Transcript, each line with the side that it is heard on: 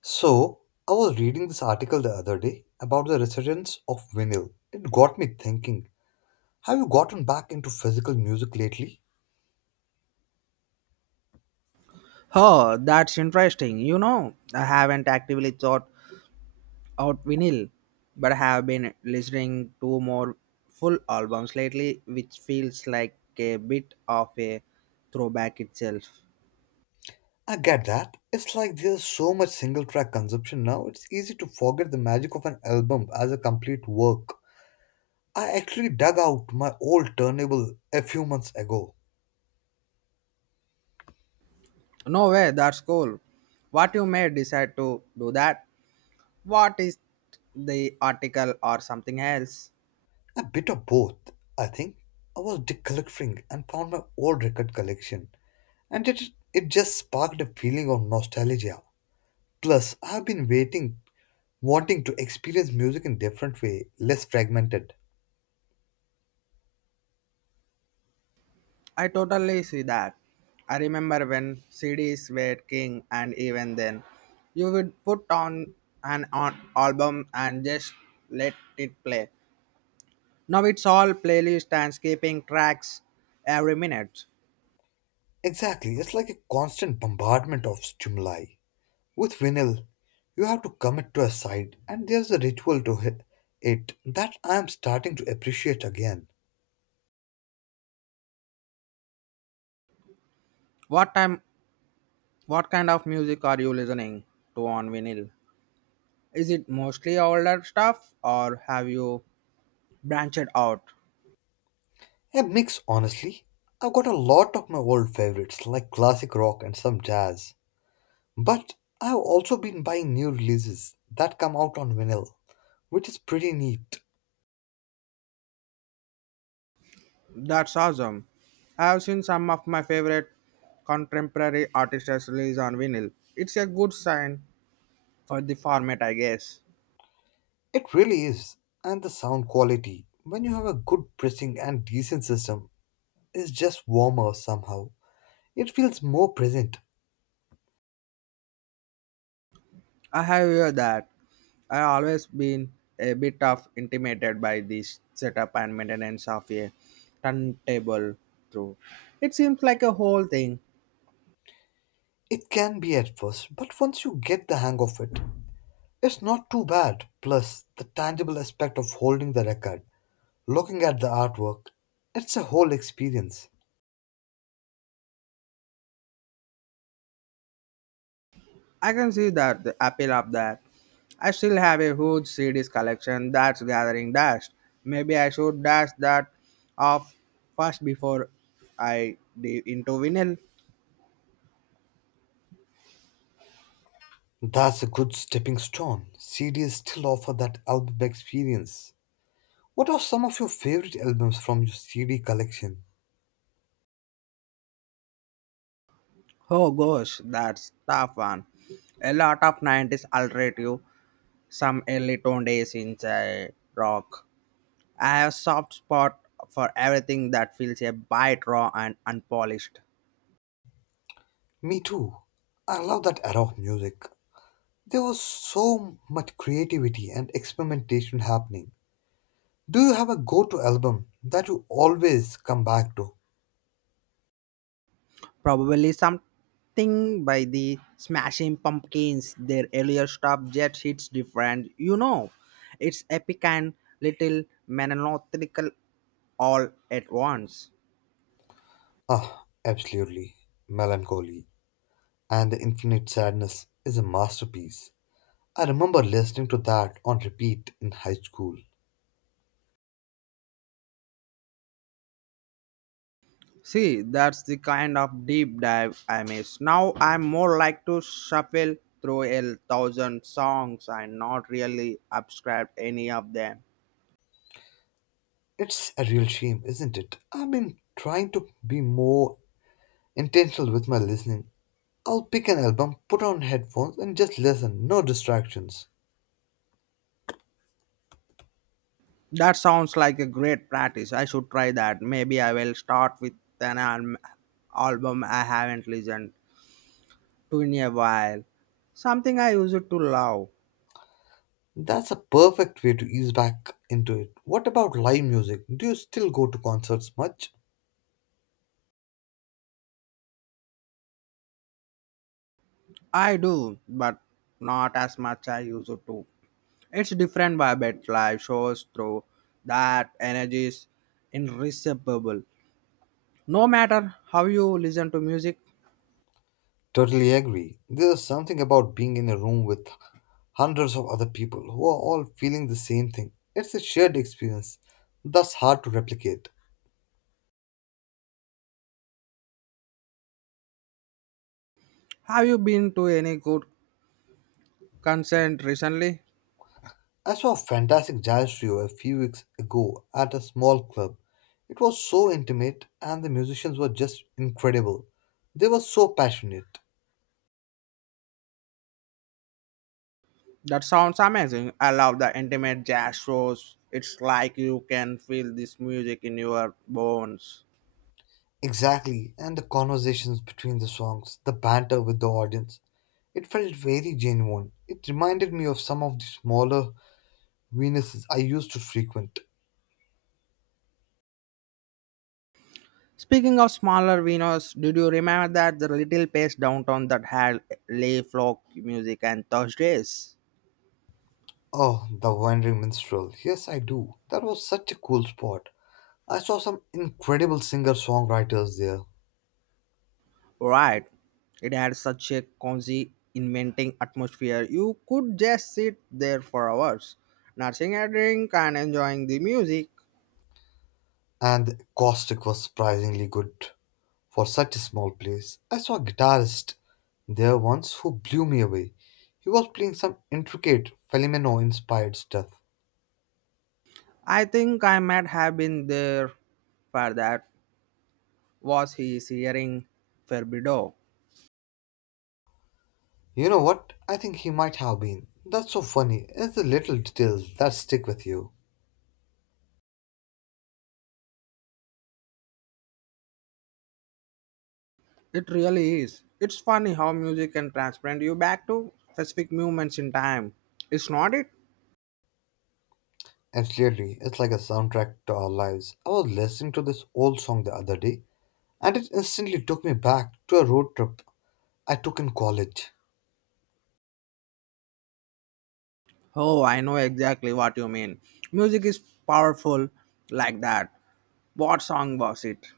left: So, I was reading this article the other day about the resurgence of vinyl. It got me thinking, have you gotten back into physical music lately?
right: Oh, that's interesting. You know, I haven't actively thought out vinyl, but I have been listening to more full albums lately, which feels like a bit of a throwback itself.
left: I get that. It's like there's so much single track consumption now, it's easy to forget the magic of an album as a complete work. I actually dug out my old turntable a few months ago.
right: No way, that's cool. What you may decide to do that? What is the article or something else?
left: A bit of both, I think. I was decluttering and found my old record collection, and it just sparked a feeling of nostalgia. Plus, I've been waiting wanting to experience music in different way, less fragmented.
right: I totally see that. I remember when CDs were king, and even then, you would put on an on album and just let it play. Now it's all playlist and skipping tracks every minute.
left: Exactly, it's like a constant bombardment of stimuli. With vinyl, you have to commit to a side, and there's a ritual to it that I am starting to appreciate again.
right: What time? What kind of music are you listening to on vinyl? Is it mostly older stuff, or have you branched out?
left: A mix, honestly. I've got a lot of my old favorites, like classic rock and some jazz. But I've also been buying new releases that come out on vinyl, which is pretty neat.
right: That's awesome. I have seen some of my favorite contemporary artists release on vinyl. It's a good sign for the format, I guess.
left: It really is. And the sound quality, when you have a good pressing and decent system, is just warmer somehow. It feels more present.
right: I have heard that. I always been a bit of intimidated by this setup and maintenance of a turntable through. It seems like a whole thing.
left: It can be at first, but once you get the hang of it, it's not too bad. Plus, the tangible aspect of holding the record, looking at the artwork, it's a whole experience.
right: I can see that the appeal of that. I still have a huge CDs collection that's gathering dust. Maybe I should dash that off first before I dive into vinyl.
left: That's a good stepping stone. CDs still offer that album experience. What are some of your favorite albums from your CD collection?
right: Oh gosh, that's tough one. A lot of 90s alternative, some early tone days in rock. I have soft spot for everything that feels a bit raw and unpolished.
left: Me too. I love that era of music. There was so much creativity and experimentation happening. Do you have a go to album that you always come back to?
right: Probably something by the Smashing Pumpkins. Their earlier stuff just hits different. You know, it's epic and little melancholical all at once.
left: Ah, absolutely. Melancholy and the Infinite Sadness is a masterpiece. I remember listening to that on repeat in high school.
right: See, that's the kind of deep dive I miss. Now I'm more like to shuffle through a thousand songs and not really subscribe any of them.
left: It's a real shame, isn't it? I've been trying to be more intentional with my listening. I'll pick an album, put on headphones, and just listen, no distractions.
right: That sounds like a great practice. I should try that. Maybe I will start with an al- album I haven't listened to in a while. Something I used to love.
left: That's a perfect way to ease back into it. What about live music? Do you still go to concerts much?
right: I do, but not as much I used to. It's different vibe at live shows through that energy is irresistible. No matter how you listen to music,
left: Totally agree. There's something about being in a room with hundreds of other people who are all feeling the same thing. It's a shared experience that's hard to replicate.
right: have you been to any good concert recently?
left: I saw a fantastic jazz trio a few weeks ago at a small club. It was so intimate and the musicians were just incredible. They were so passionate.
right: That sounds amazing. I love the intimate jazz shows. It's like you can feel this music in your bones.
left: Exactly, and the conversations between the songs, the banter with the audience, it felt very genuine. It reminded me of some of the smaller Venuses I used to frequent.
right: Speaking of smaller venues, did you remember that the little place downtown that had lay folk music and Thursdays?
left: Oh, the Wandering Minstrel. Yes, I do. That was such a cool spot. I saw some incredible singer songwriters there,
right: Right. It had such a cozy, inventing atmosphere. You could just sit there for hours, nursing a drink and enjoying the music.
left: and the acoustic was surprisingly good for such a small place. I saw a guitarist there once who blew me away. He was playing some intricate Felimeno inspired stuff.
right: I think I might have been there for that. Was his hearing Ferbido.
left: You know what? I think he might have been. That's so funny. It's the little details that stick with you.
right: It really is. It's funny how music can transplant you back to specific moments in time. It's not it?
left: Absolutely, it's like a soundtrack to our lives. I was listening to this old song the other day, and it instantly took me back to a road trip I took in college.
right: Oh, I know exactly what you mean. Music is powerful like that. What song was it?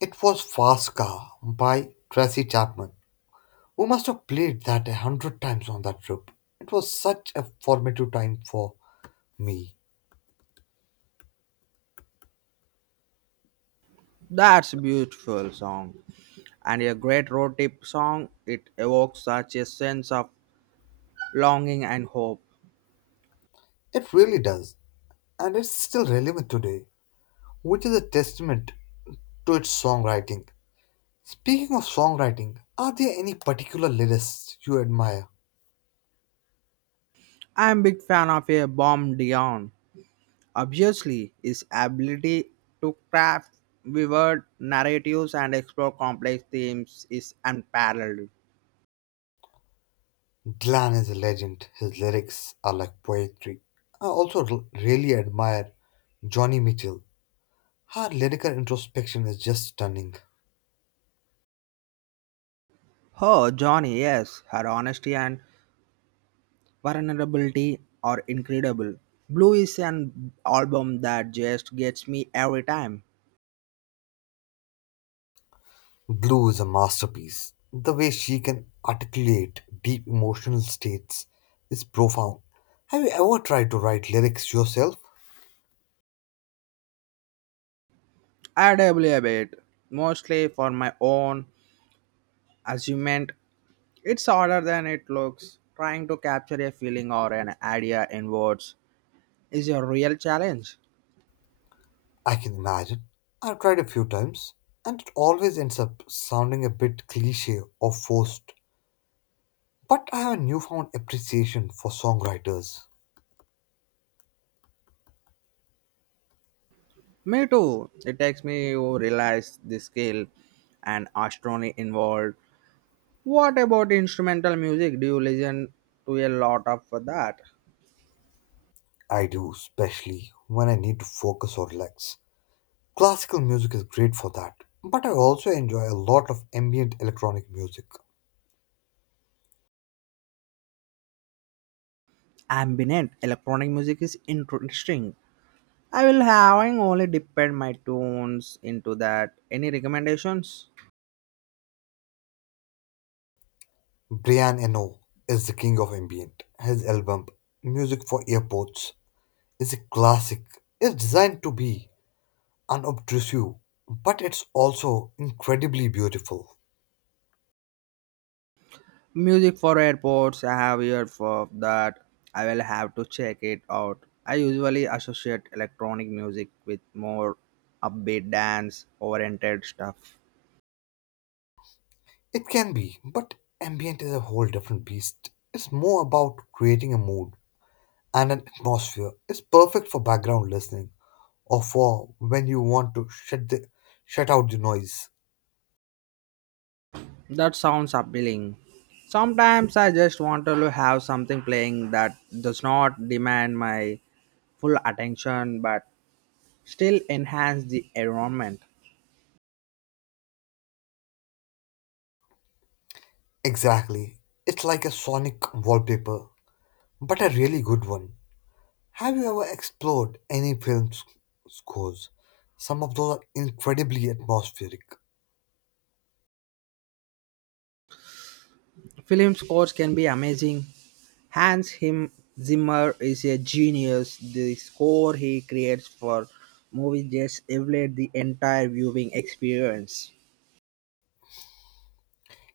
left: It was Fast Car by Tracy Chapman. We must have played that 100 times on that trip. It was such a formative time for me.
right: That's a beautiful song. And a great road trip song. It evokes such a sense of longing and hope.
left: It really does, and it's still relevant today, which is a testament to its songwriting. Speaking of songwriting, are there any particular lyricists you admire?
right: I'm a big fan of a bomb Dion. Obviously, his ability to craft vivid narratives and explore complex themes is unparalleled.
left: Glenn is a legend. His lyrics are like poetry. I also really admire Johnny Mitchell. Her lyrical introspection is just stunning.
right: Oh, Johnny, yes, her honesty and vulnerability are incredible. Blue is an album that just gets me every time.
left: Blue is a masterpiece. The way she can articulate deep emotional states is profound. Have you ever tried to write lyrics yourself?
right: I dabble a bit, mostly for my own amusement. It's harder than it looks. Trying to capture a feeling or an idea in words is a real challenge.
left: I can imagine. I've tried a few times, and it always ends up sounding a bit cliche or forced. But I have a newfound appreciation for songwriters.
right: Me too. It takes me to realize the scale and astronomy involved. What about instrumental music? Do you listen to a lot of that?
left: I do, especially when I need to focus or relax. Classical music is great for that, but I also enjoy a lot of ambient electronic music.
right: Ambient electronic music is interesting. I will having only depend my tunes into that. Any recommendations?
left: Brian Eno is the king of ambient. His album, Music for Airports, is a classic. It's designed to be unobtrusive, but it's also incredibly beautiful.
right: Music for airports. I have heard for that. I will have to check it out. I usually associate electronic music with more upbeat dance oriented stuff.
left: It can be, but ambient is a whole different beast. It's more about creating a mood and an atmosphere. It's perfect for background listening or for when you want to shut out the noise.
right: That sounds appealing. Sometimes I just want to have something playing that does not demand my full attention but still enhance the environment.
left: Exactly. It's like a sonic wallpaper, but a really good one. Have you ever explored any film scores? Some of those are incredibly atmospheric.
right: Film scores can be amazing. Hans Him Zimmer is a genius. The score he creates for movies just elevates the entire viewing experience.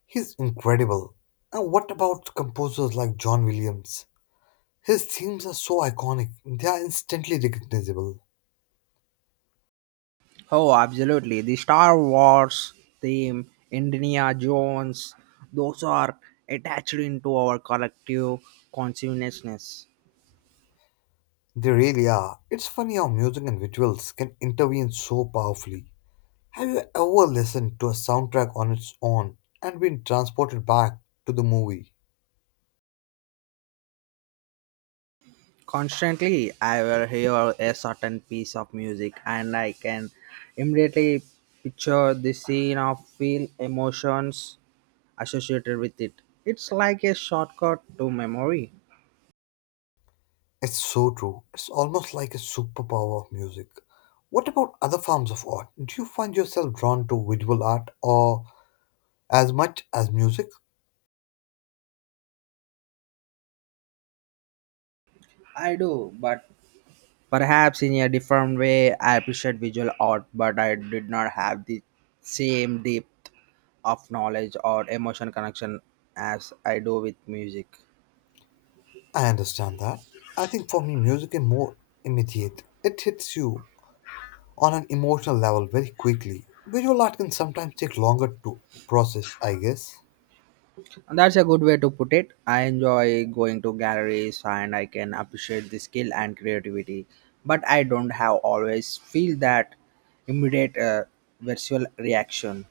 left: He's incredible. Now, what about composers like John Williams? His themes are so iconic, they are instantly recognizable.
right: Oh, absolutely. The Star Wars theme, Indiana Jones, those are attached into our collective consciousness.
left: They really are. It's funny how music and visuals can intervene so powerfully. Have you ever listened to a soundtrack on its own and been transported back to the movie?
right: Constantly, I will hear a certain piece of music and I can immediately picture the scene or feel emotions associated with it. It's like a shortcut to memory.
left: It's so true. It's almost like a superpower of music. What about other forms of art? Do you find yourself drawn to visual art or as much as music?
right: I do, but perhaps in a different way, I appreciate visual art, but I did not have the same depth of knowledge or emotion connection as I do with music.
left: I understand that. I think for me, music is more immediate. It hits you on an emotional level very quickly. Visual art can sometimes take longer to process, I guess.
right: And that's a good way to put it. I enjoy going to galleries and I can appreciate the skill and creativity, but I don't have always feel that immediate visual reaction.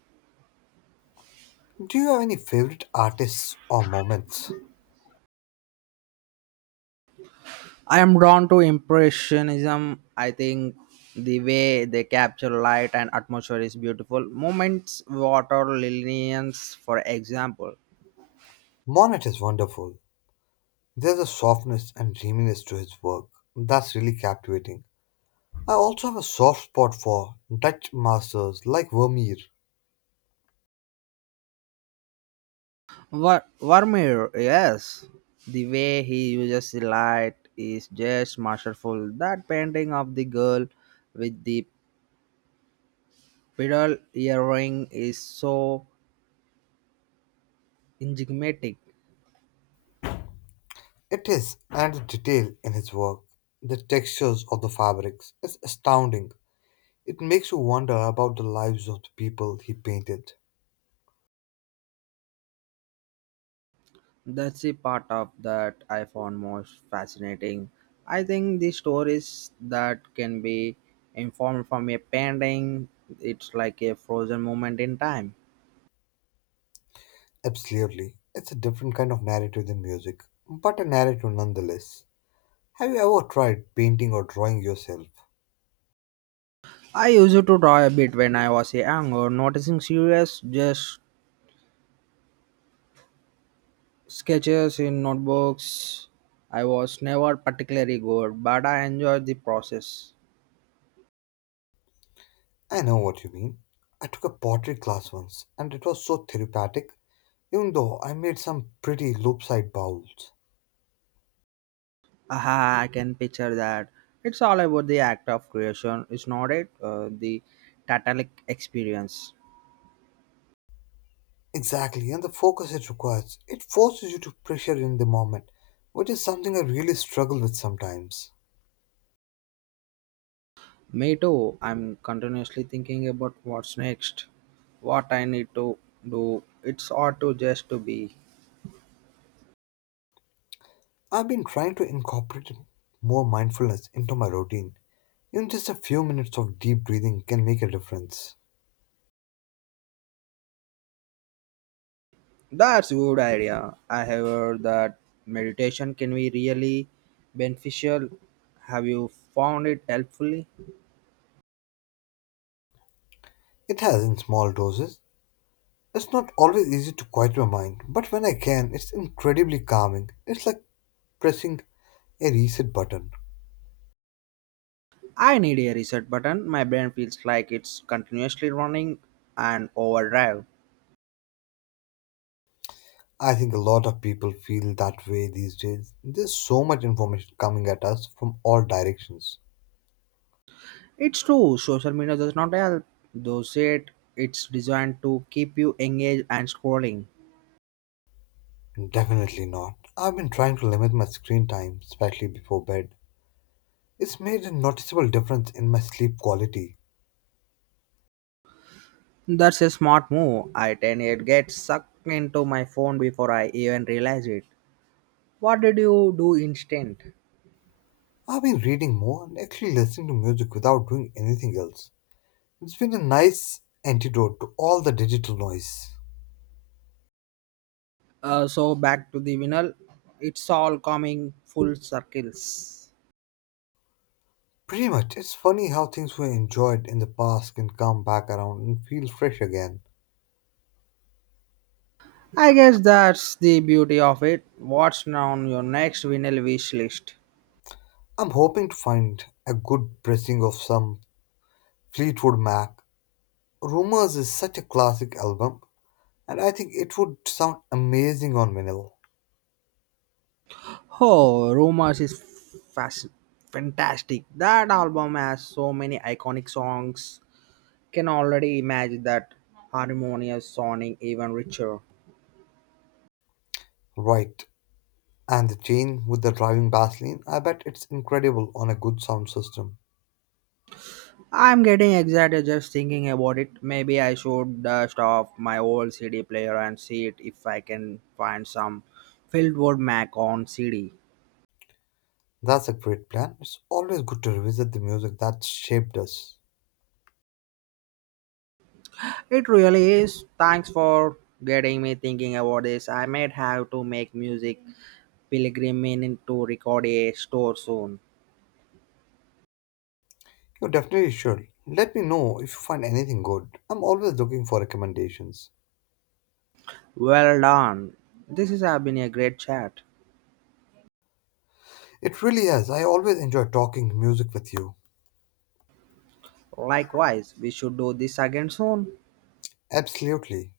left: Do you have any favorite artists or moments?
right: I am drawn to Impressionism. I think the way they capture light and atmosphere is beautiful. Moments, water lilies, for example.
left: Monet is wonderful. There's a softness and dreaminess to his work that's really captivating. I also have a soft spot for Dutch masters like Vermeer.
right: Vermeer, yes. The way he uses the light is just masterful. That painting of the girl with the pearl earring is so enigmatic.
left: It is, and the detail in his work, the textures of the fabrics, is astounding. It makes you wonder about the lives of the people he painted.
right: That's the part of that I found most fascinating. I think the stories that can be informed from a painting, it's like a frozen moment in time.
left: Absolutely. It's a different kind of narrative than music, but a narrative nonetheless. Have you ever tried painting or drawing yourself?
right: I used to draw a bit when I was younger, noticing serious just sketches in notebooks. I was never particularly good, but I enjoyed the process.
left: I know what you mean. I took a pottery class once, and it was so therapeutic, even though I made some pretty loop-side bowls.
right: Aha, I can picture that. It's all about the act of creation, it's not it, the totalic experience.
left: Exactly, and the focus it requires. It forces you to pressure in the moment, which is something I really struggle with sometimes.
right: Me too. I'm continuously thinking about what's next, what I need to do. It's ought to just to be.
left: I've been trying to incorporate more mindfulness into my routine. Even just a few minutes of deep breathing can make a difference.
right: That's a good idea. I have heard that meditation can be really beneficial. Have you found it helpfully?
left: It has in small doses. It's not always easy to quiet my mind, but when I can, it's incredibly calming. It's like pressing a reset button.
right: I need a reset button. My brain feels like it's continuously running and overdrive.
left: I think a lot of people feel that way these days. There's so much information coming at us from all directions.
right: It's true, social media does not help. Though it's designed to keep you engaged and scrolling.
left: Definitely not. I've been trying to limit my screen time, especially before bed. It's made a noticeable difference in my sleep quality.
right: That's a smart move. I tend to get sucked into my phone before I even realize it. What did you do instead?
left: I've been reading more and actually listening to music without doing anything else. It's been a nice antidote to all the digital noise.
right: So back to the vinyl. It's all coming full circles.
left: Pretty much. It's funny how things we enjoyed in the past can come back around and feel fresh again.
right: I guess that's the beauty of it. What's on your next vinyl wish list?
left: I'm hoping to find a good pressing of some Fleetwood Mac. Rumors is such a classic album, and I think it would sound amazing on vinyl.
right: Oh, Rumors is fas- fantastic. That album has so many iconic songs. Can already imagine that harmonious sounding even richer.
left: Right. And the chain with the driving baseline, I bet it's incredible on a good sound system.
right: I'm getting excited just thinking about it. Maybe I should dust off my old CD player and see it if I can find some Fieldwood Mac on CD.
left: That's a great plan. It's always good to revisit the music that shaped us.
right: It really is. Thanks for getting me thinking about this. I might have to make music pilgrimage to record a store soon.
left: You definitely should. Let me know if you find anything good. I'm always looking for recommendations.
right: Well done. This has been a great chat.
left: It really is. I always enjoy talking music with you.
right: Likewise, we should do this again soon.
left: Absolutely.